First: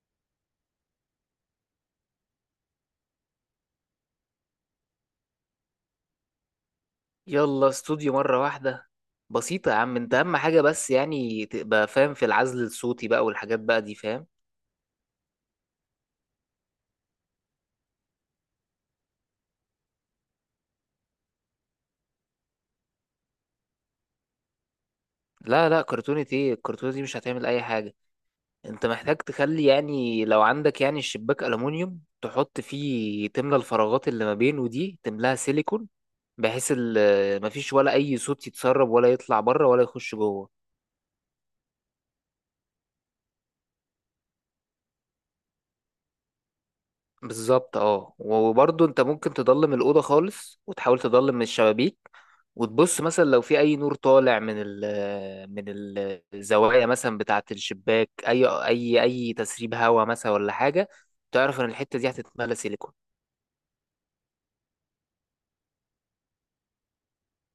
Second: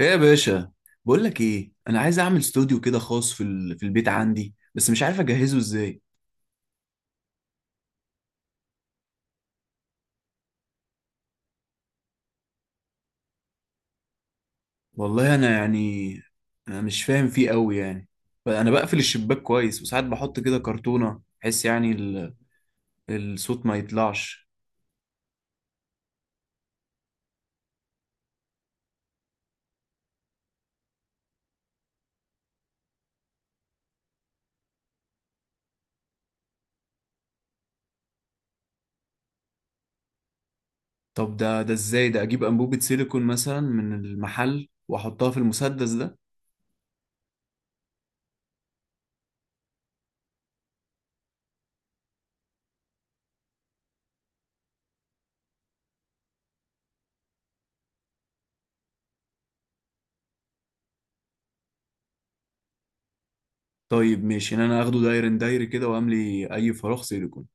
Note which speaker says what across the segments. Speaker 1: ايه يا باشا؟ بقول لك ايه، انا عايز اعمل استوديو كده خاص في البيت عندي، بس مش عارف اجهزه ازاي.
Speaker 2: يلا استوديو مرة واحدة. بسيطة يا عم، انت اهم حاجة بس يعني تبقى فاهم في العزل الصوتي بقى والحاجات بقى دي، فاهم؟
Speaker 1: والله انا يعني، انا مش فاهم فيه قوي يعني. انا بقفل الشباك كويس، وساعات بحط كده كرتونة بحيث يعني الصوت ما يطلعش.
Speaker 2: لا لا، كرتونة ايه؟ الكرتونة دي مش هتعمل اي حاجة. انت محتاج تخلي، يعني لو عندك يعني الشباك ألمونيوم، تحط فيه تملى الفراغات اللي ما بينه دي، تملاها سيليكون بحيث مفيش ولا اي صوت يتسرب ولا يطلع بره ولا يخش جوه.
Speaker 1: طب ده ازاي؟ ده اجيب انبوبة سيليكون مثلا من المحل واحطها في المسدس ده؟
Speaker 2: بالظبط، اه، وبرضه انت ممكن تضلم الأوضة خالص وتحاول تضلم من الشبابيك. وتبص مثلا لو في أي نور طالع من الزوايا مثلا بتاعة الشباك، أي تسريب هواء مثلا ولا حاجة، تعرف إن الحتة دي هتتملى سيليكون.
Speaker 1: طيب ماشي، ان انا اخده داير داير كده واملي اي فراغ سيليكون.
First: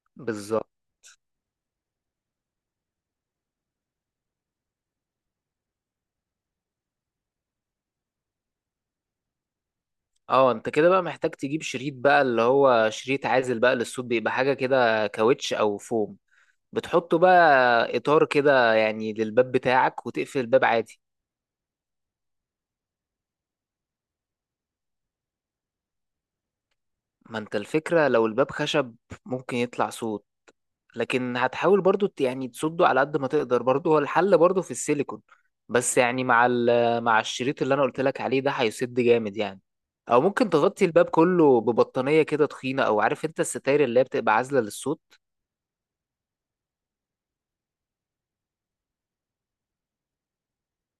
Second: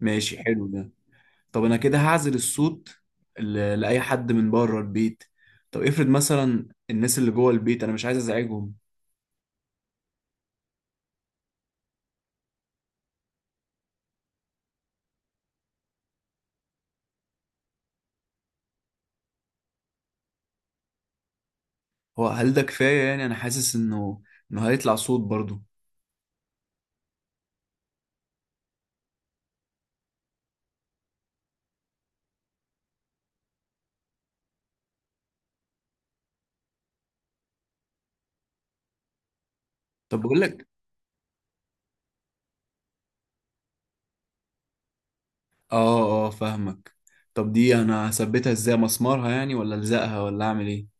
Speaker 1: ماشي، حلو
Speaker 2: بالظبط.
Speaker 1: ده. طب انا كده هعزل الصوت لاي حد من بره البيت. طب افرض مثلا الناس اللي جوه البيت انا مش عايز ازعجهم.
Speaker 2: اه، انت كده بقى محتاج تجيب شريط بقى، اللي هو شريط عازل بقى للصوت، بيبقى حاجة كده كاوتش أو فوم. بتحطه بقى إطار كده يعني للباب بتاعك وتقفل الباب عادي.
Speaker 1: هو هل ده كفايه؟ يعني انا حاسس انه هيطلع صوت برضو.
Speaker 2: ما انت الفكرة لو الباب خشب ممكن يطلع صوت، لكن هتحاول برضو يعني تصده على قد ما تقدر. برضو هو الحل برضو في السيليكون، بس يعني مع مع الشريط اللي انا قلت لك عليه ده، هيسد جامد يعني.
Speaker 1: طب
Speaker 2: او
Speaker 1: بقول
Speaker 2: ممكن
Speaker 1: لك.
Speaker 2: تغطي الباب كله ببطانية كده تخينة، او عارف انت الستاير اللي هي بتبقى عازلة للصوت.
Speaker 1: اه، اه، فاهمك. طب دي انا هثبتها ازاي؟ مسمارها يعني، ولا الزقها، ولا اعمل ايه؟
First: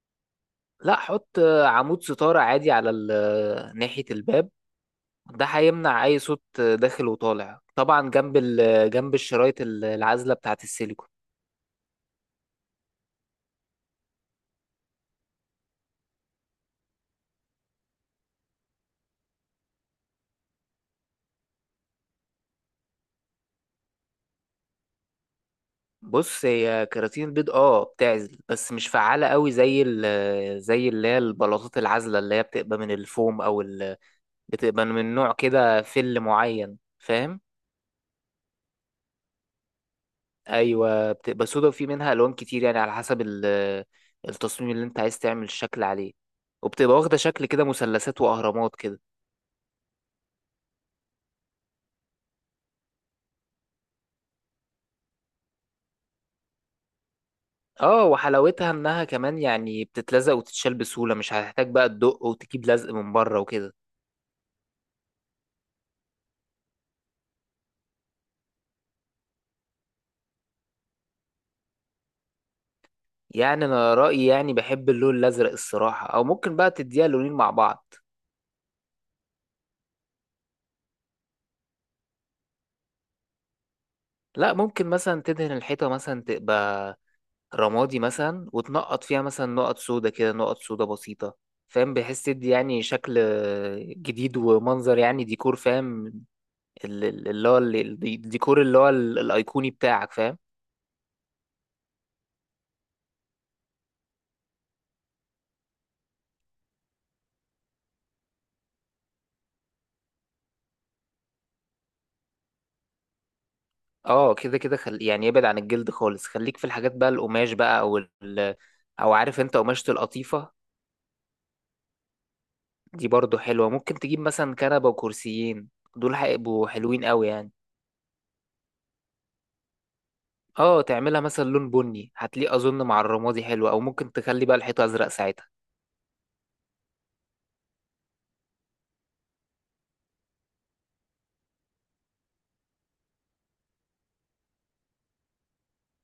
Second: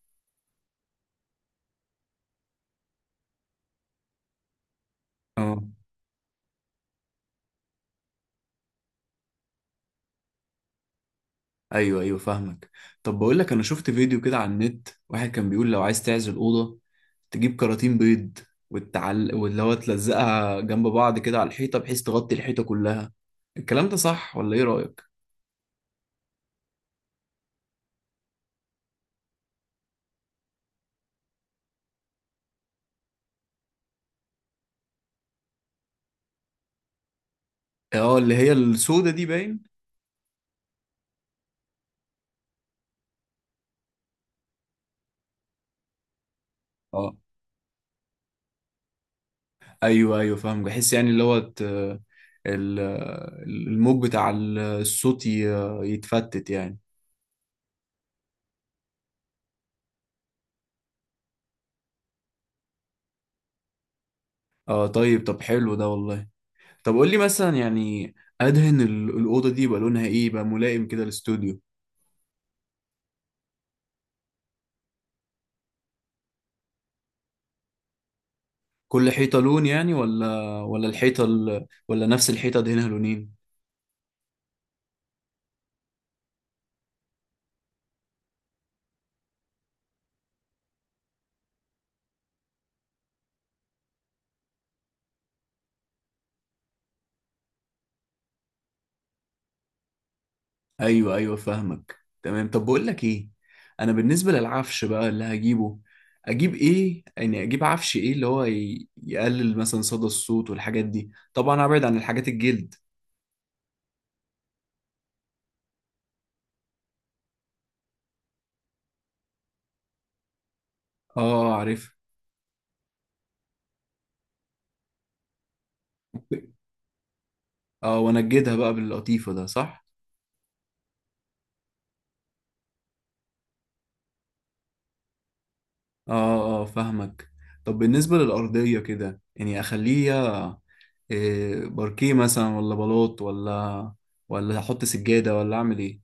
Speaker 2: لا حط عمود ستارة عادي على ناحية الباب. ده
Speaker 1: اه،
Speaker 2: هيمنع اي صوت داخل وطالع، طبعا جنب جنب الشرايط العازلة بتاعة السيليكون.
Speaker 1: ايوه، ايوه، فاهمك. طب بقول لك، انا شفت فيديو كده على النت، واحد كان بيقول لو عايز تعزل اوضه تجيب كراتين بيض، واللي هو تلزقها جنب بعض كده على الحيطه بحيث تغطي الحيطه كلها. الكلام ده صح، ولا ايه رايك؟
Speaker 2: بص، هي كراتين البيض اه بتعزل بس مش فعالة قوي زي ال آه، زي اللي هي البلاطات العازلة، اللي هي بتبقى من الفوم او بتبقى من نوع كده فل معين، فاهم؟
Speaker 1: اه، اللي هي السودة دي، باين.
Speaker 2: ايوه، بتبقى سودا وفي منها الوان كتير يعني على حسب التصميم اللي انت عايز تعمل الشكل عليه، وبتبقى
Speaker 1: اه،
Speaker 2: واخدة شكل كده مثلثات واهرامات كده.
Speaker 1: ايوه، ايوه، فاهم. بحس يعني اللي هو ال- الموج بتاع الصوت يتفتت يعني.
Speaker 2: اه وحلاوتها انها كمان يعني بتتلزق وتتشال بسهولة، مش هتحتاج بقى تدق وتجيب لزق من بره وكده.
Speaker 1: اه، طيب. حلو ده والله. طب قول لي مثلا يعني، ادهن الاوضه دي يبقى لونها ايه يبقى ملائم كده للاستوديو؟
Speaker 2: يعني انا رايي يعني بحب اللون الازرق الصراحه، او ممكن بقى تديها لونين مع بعض.
Speaker 1: كل حيطة لون يعني، ولا الحيطة ولا نفس الحيطة دهنها لونين؟
Speaker 2: لا، ممكن مثلا تدهن الحيطه مثلا تبقى رمادي مثلا وتنقط فيها مثلا نقط سودا كده، نقط سودا بسيطه، فاهم؟ بحيث تدي يعني شكل جديد ومنظر، يعني ديكور فاهم، ال- ال- اللي هو ال- الديكور اللي هو الايقوني بتاعك، فاهم؟
Speaker 1: ايوه، ايوه، فاهمك تمام. طب بقول لك ايه، انا بالنسبة للعفش بقى اللي هجيبه، اجيب ايه يعني؟ اجيب عفش ايه اللي هو يقلل مثلا صدى الصوت والحاجات دي؟ طبعا ابعد عن الحاجات الجلد.
Speaker 2: اه كده كده، يعني ابعد عن الجلد خالص، خليك في الحاجات بقى القماش بقى، او او عارف انت قماشة القطيفة،
Speaker 1: اه، عارف.
Speaker 2: دي برضو حلوة. ممكن تجيب مثلا كنبة وكرسيين، دول هيبقوا حلوين قوي يعني.
Speaker 1: اه، وانجدها بقى باللطيفة، ده صح؟
Speaker 2: اه تعملها مثلا لون بني، هتليق اظن مع الرمادي حلو، او ممكن تخلي بقى الحيطة ازرق ساعتها.
Speaker 1: اه، اه، فاهمك. طب بالنسبة للأرضية كده، يعني اخليها إيه؟ باركيه مثلا، ولا بلاط، ولا احط سجادة، ولا اعمل ايه؟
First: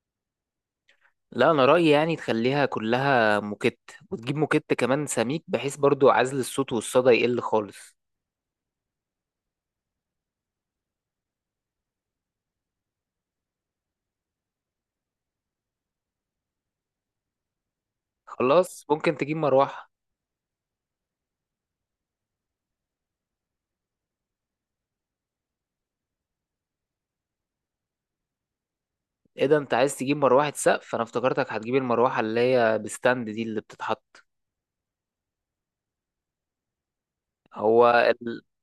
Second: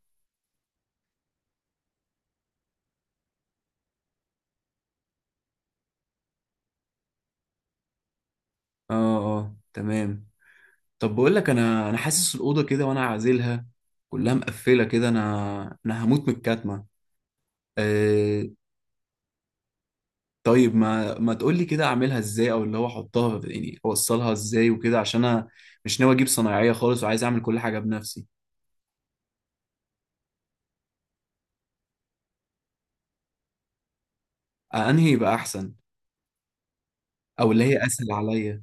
Speaker 2: لا انا رأيي يعني تخليها كلها موكيت، وتجيب موكيت كمان سميك، بحيث برضو عزل الصوت والصدى يقل خالص.
Speaker 1: اه، اه، تمام. طب بقول لك، انا حاسس الأوضة كده وانا عازلها كلها مقفلة كده، انا هموت من الكتمة. إيه؟
Speaker 2: خلاص، ممكن تجيب مروحة.
Speaker 1: طيب، ما تقول لي كده اعملها ازاي، او اللي هو احطها يعني، اوصلها ازاي وكده، عشان انا مش ناوي اجيب صنايعية خالص وعايز اعمل كل حاجة بنفسي.
Speaker 2: ايه ده، انت عايز تجيب مروحة سقف؟ انا افتكرتك هتجيب المروحة اللي هي بستاند دي اللي بتتحط.
Speaker 1: انهي يبقى احسن؟ او اللي
Speaker 2: هو
Speaker 1: هي اسهل عليا؟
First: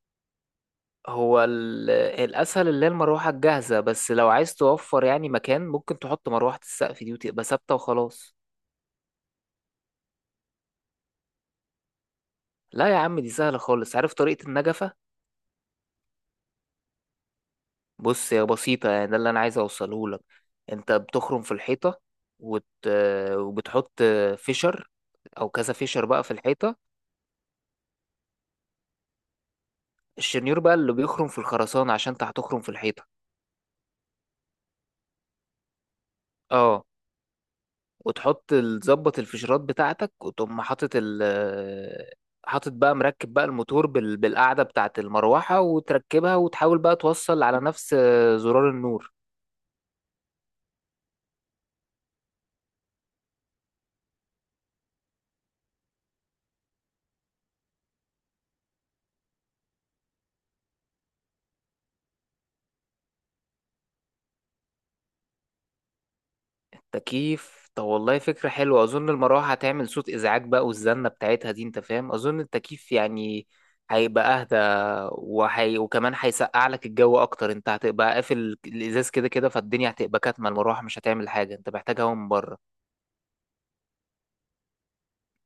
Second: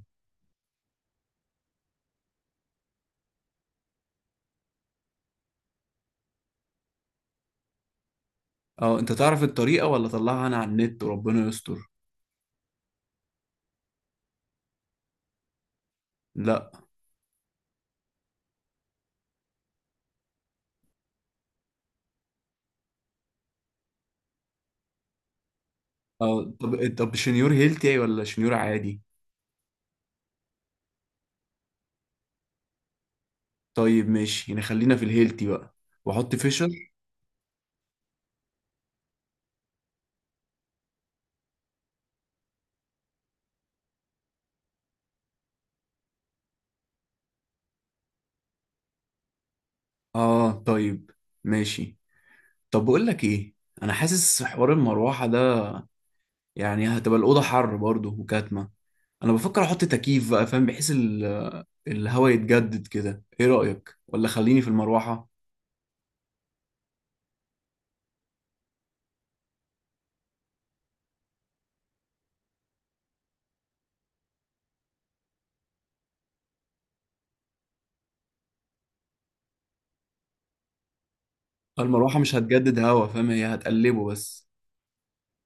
Speaker 2: هو الأسهل اللي هي المروحة الجاهزة، بس لو عايز توفر يعني مكان ممكن تحط مروحة السقف دي وتبقى ثابتة وخلاص.
Speaker 1: اه، انت تعرف الطريقة، ولا اطلعها انا على النت وربنا يستر؟
Speaker 2: لا يا عم، دي سهلة خالص. عارف طريقة النجفة؟
Speaker 1: لا.
Speaker 2: بص هي بسيطة، يعني ده اللي أنا عايز أوصله لك. أنت بتخرم في الحيطة وت... وبتحط فيشر أو كذا فيشر بقى في
Speaker 1: اه.
Speaker 2: الحيطة.
Speaker 1: طب شنيور هيلتي ولا شنيور عادي؟
Speaker 2: الشنيور بقى اللي بيخرم في الخرسانة، عشان أنت هتخرم في الحيطة.
Speaker 1: طيب، ماشي يعني، خلينا في الهيلتي بقى، واحط
Speaker 2: اه،
Speaker 1: فيشر.
Speaker 2: وتحط تظبط الفيشرات بتاعتك، وتقوم حاطط بقى مركب بقى الموتور بالقاعدة بتاعة المروحة وتركبها، وتحاول بقى توصل على نفس زرار النور.
Speaker 1: اه، طيب، ماشي. طب بقول لك ايه، انا حاسس حوار المروحه ده يعني هتبقى الاوضه حر برضه وكاتمه. انا بفكر احط تكييف بقى، فاهم؟ بحيث الهواء يتجدد كده. ايه رايك؟ ولا خليني في المروحه؟
Speaker 2: التكييف، طب والله فكرة حلوة. أظن المروحة هتعمل صوت إزعاج بقى والزنة بتاعتها دي أنت فاهم، أظن التكييف يعني هيبقى أهدى، وكمان هيسقع لك الجو أكتر. أنت هتبقى قافل الإزاز كده كده، فالدنيا هتبقى كاتمة، المروحة مش هتعمل حاجة، أنت محتاج هوا
Speaker 1: المروحه
Speaker 2: من
Speaker 1: مش
Speaker 2: بره.
Speaker 1: هتجدد هوا، فاهم؟ هي هتقلبه بس.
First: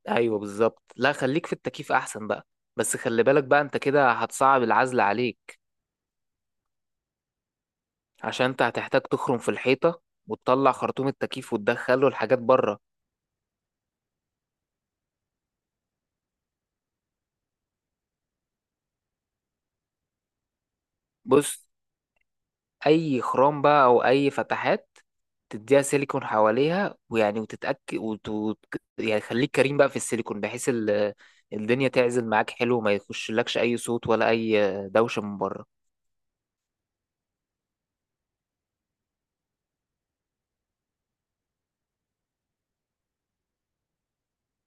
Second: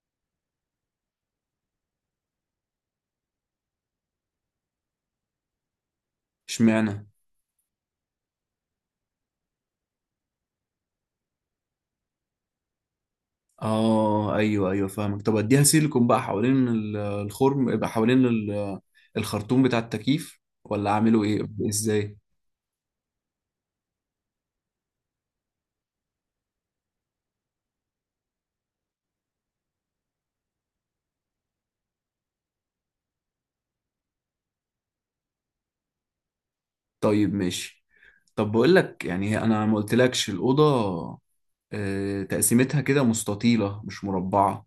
Speaker 2: ايوه بالظبط، لا خليك في التكييف احسن بقى. بس خلي بالك بقى، انت كده هتصعب العزل عليك،
Speaker 1: اشمعنى؟
Speaker 2: عشان انت هتحتاج تخرم في الحيطه وتطلع خرطوم التكييف وتدخله الحاجات بره.
Speaker 1: اه، ايوه، ايوه، فاهمك. طب اديها سيليكون بقى حوالين الخرم يبقى حوالين الخرطوم بتاع التكييف، ولا اعمله ايه؟
Speaker 2: بص،
Speaker 1: ازاي؟
Speaker 2: اي خرام بقى او اي فتحات، تديها سيليكون حواليها، ويعني وتتاكد يعني خليك كريم بقى في السيليكون، بحيث الدنيا تعزل معاك حلو وما يخشلكش اي صوت ولا اي دوشه من بره.
Speaker 1: طيب، ماشي. طب بقول لك يعني، انا ما قلتلكش الاوضه تقسيمتها كده مستطيله مش مربعه.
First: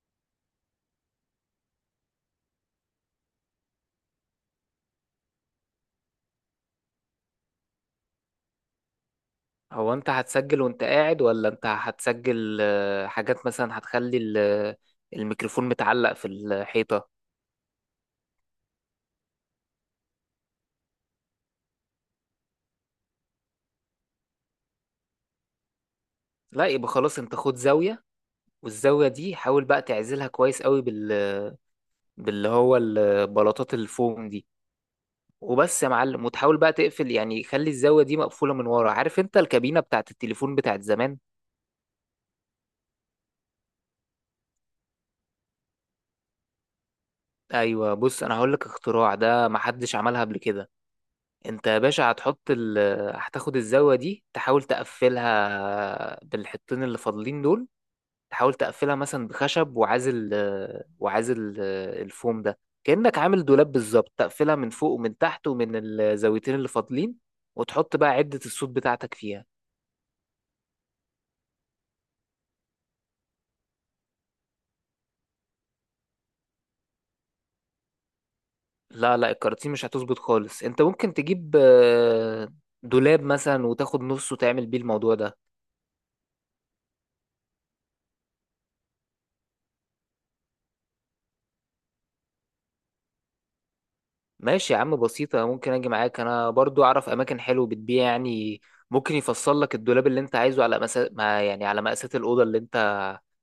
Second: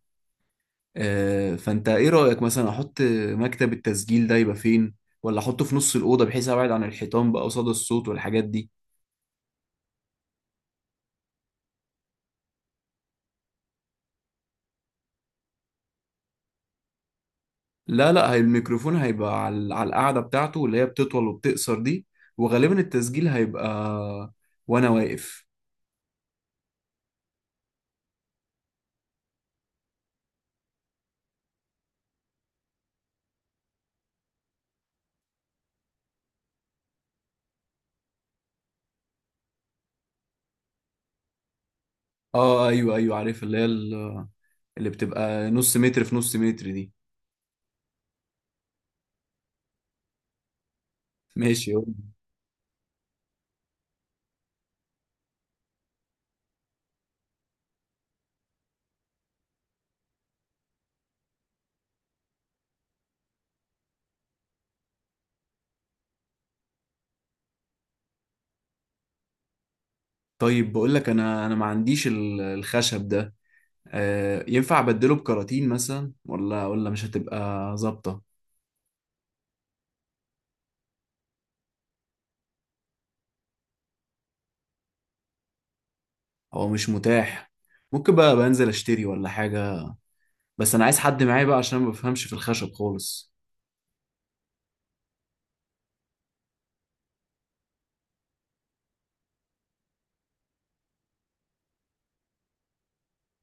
Speaker 1: فانت ايه رايك مثلا احط مكتب التسجيل ده يبقى فين؟ ولا احطه في نص الاوضه بحيث ابعد عن الحيطان بقى قصاد الصوت والحاجات دي؟
Speaker 2: هو انت هتسجل وانت قاعد، ولا انت هتسجل حاجات مثلا هتخلي الميكروفون متعلق في الحيطة؟
Speaker 1: لا، لا، هي الميكروفون هيبقى على القاعدة بتاعته اللي هي بتطول وبتقصر دي، وغالبا التسجيل هيبقى وانا واقف.
Speaker 2: لا يبقى خلاص، انت خد زاوية، والزاوية دي حاول بقى تعزلها كويس قوي باللي هو البلاطات الفوم دي، وبس يا معلم. وتحاول بقى تقفل يعني، خلي الزاوية دي مقفولة من ورا، عارف انت الكابينة بتاعت التليفون بتاعت زمان؟
Speaker 1: اه، ايوه، ايوه، عارف اللي هي اللي بتبقى نص متر في نص متر دي.
Speaker 2: ايوه، بص انا هقول لك اختراع، ده محدش عملها قبل كده. انت
Speaker 1: ماشي،
Speaker 2: يا
Speaker 1: يلا.
Speaker 2: باشا هتحط ال هتاخد الزاوية دي، تحاول تقفلها بالحطين اللي فاضلين دول، تحاول تقفلها مثلا بخشب وعازل الفوم ده، كأنك عامل دولاب بالظبط. تقفلها من فوق ومن تحت ومن الزاويتين اللي فاضلين، وتحط بقى عدة الصوت بتاعتك فيها.
Speaker 1: طيب بقول لك، انا ما عنديش الخشب ده. آه، ينفع ابدله بكراتين مثلا؟ ولا مش هتبقى ظابطة؟
Speaker 2: لا لا، الكراتين مش هتظبط خالص. انت ممكن تجيب دولاب مثلا وتاخد نصه وتعمل بيه الموضوع ده.
Speaker 1: هو مش متاح، ممكن بقى بنزل اشتري ولا حاجة، بس انا عايز حد معايا بقى عشان ما بفهمش في الخشب خالص.
Speaker 2: ماشي يا عم، بسيطة. ممكن أجي معاك، أنا برضو أعرف أماكن حلوة بتبيع يعني، ممكن يفصل لك الدولاب اللي أنت عايزه على مسا... ما يعني على مقاسات الأوضة اللي أنت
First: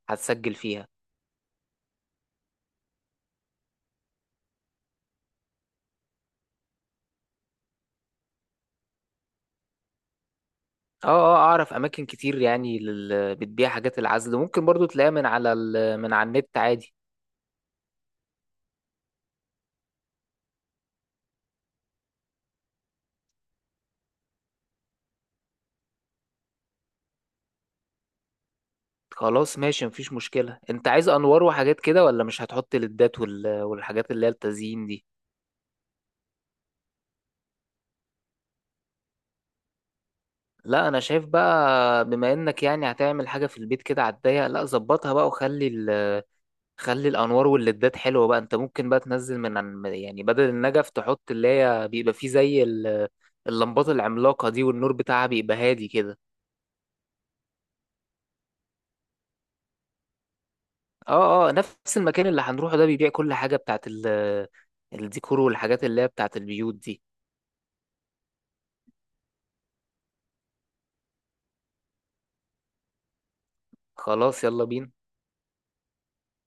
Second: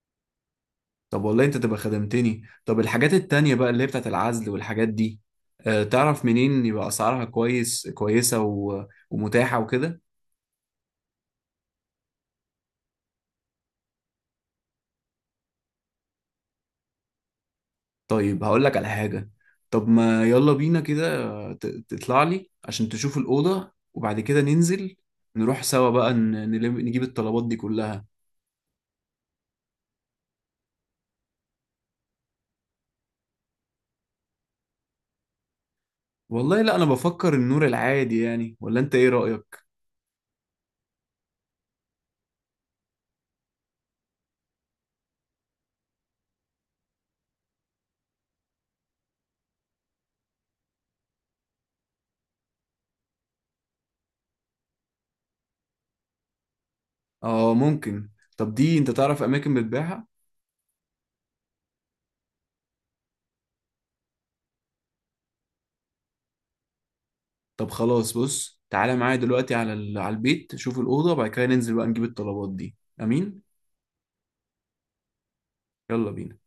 Speaker 2: هتسجل فيها.
Speaker 1: طب والله انت تبقى خدمتني. طب الحاجات التانية بقى اللي هي بتاعت العزل والحاجات دي، تعرف منين يبقى اسعارها كويسة ومتاحة وكده؟
Speaker 2: أه أه، أعرف أماكن كتير يعني بتبيع حاجات العزل، ممكن برضو تلاقيها من على من على النت عادي.
Speaker 1: طيب، هقول لك على حاجة. طب ما يلا بينا كده، تطلع لي عشان تشوف الأوضة، وبعد كده ننزل نروح سوا بقى، نجيب الطلبات دي كلها.
Speaker 2: خلاص ماشي، مفيش مشكلة. أنت عايز أنوار وحاجات كده، ولا مش هتحط ليدات والحاجات اللي هي التزيين دي؟
Speaker 1: والله لا، انا بفكر النور العادي يعني. ولا انت ايه رأيك؟
Speaker 2: لا أنا شايف بقى، بما إنك يعني هتعمل حاجة في البيت كده على الضيق، لا ظبطها بقى وخلي خلي الانوار والليدات حلوه بقى. انت ممكن بقى تنزل يعني بدل النجف تحط اللي هي بيبقى فيه زي اللمبات العملاقه دي، والنور بتاعها بيبقى هادي كده.
Speaker 1: اه، ممكن. طب دي انت تعرف اماكن بتبيعها؟
Speaker 2: اه اه، نفس المكان اللي هنروحه ده بيبيع كل حاجه بتاعت الديكور والحاجات اللي هي بتاعت البيوت دي.
Speaker 1: طب خلاص، بص تعالى معايا دلوقتي على على البيت، شوف الأوضة وبعد كده ننزل بقى نجيب الطلبات دي. أمين.
Speaker 2: خلاص، يلا بينا.
Speaker 1: يلا بينا.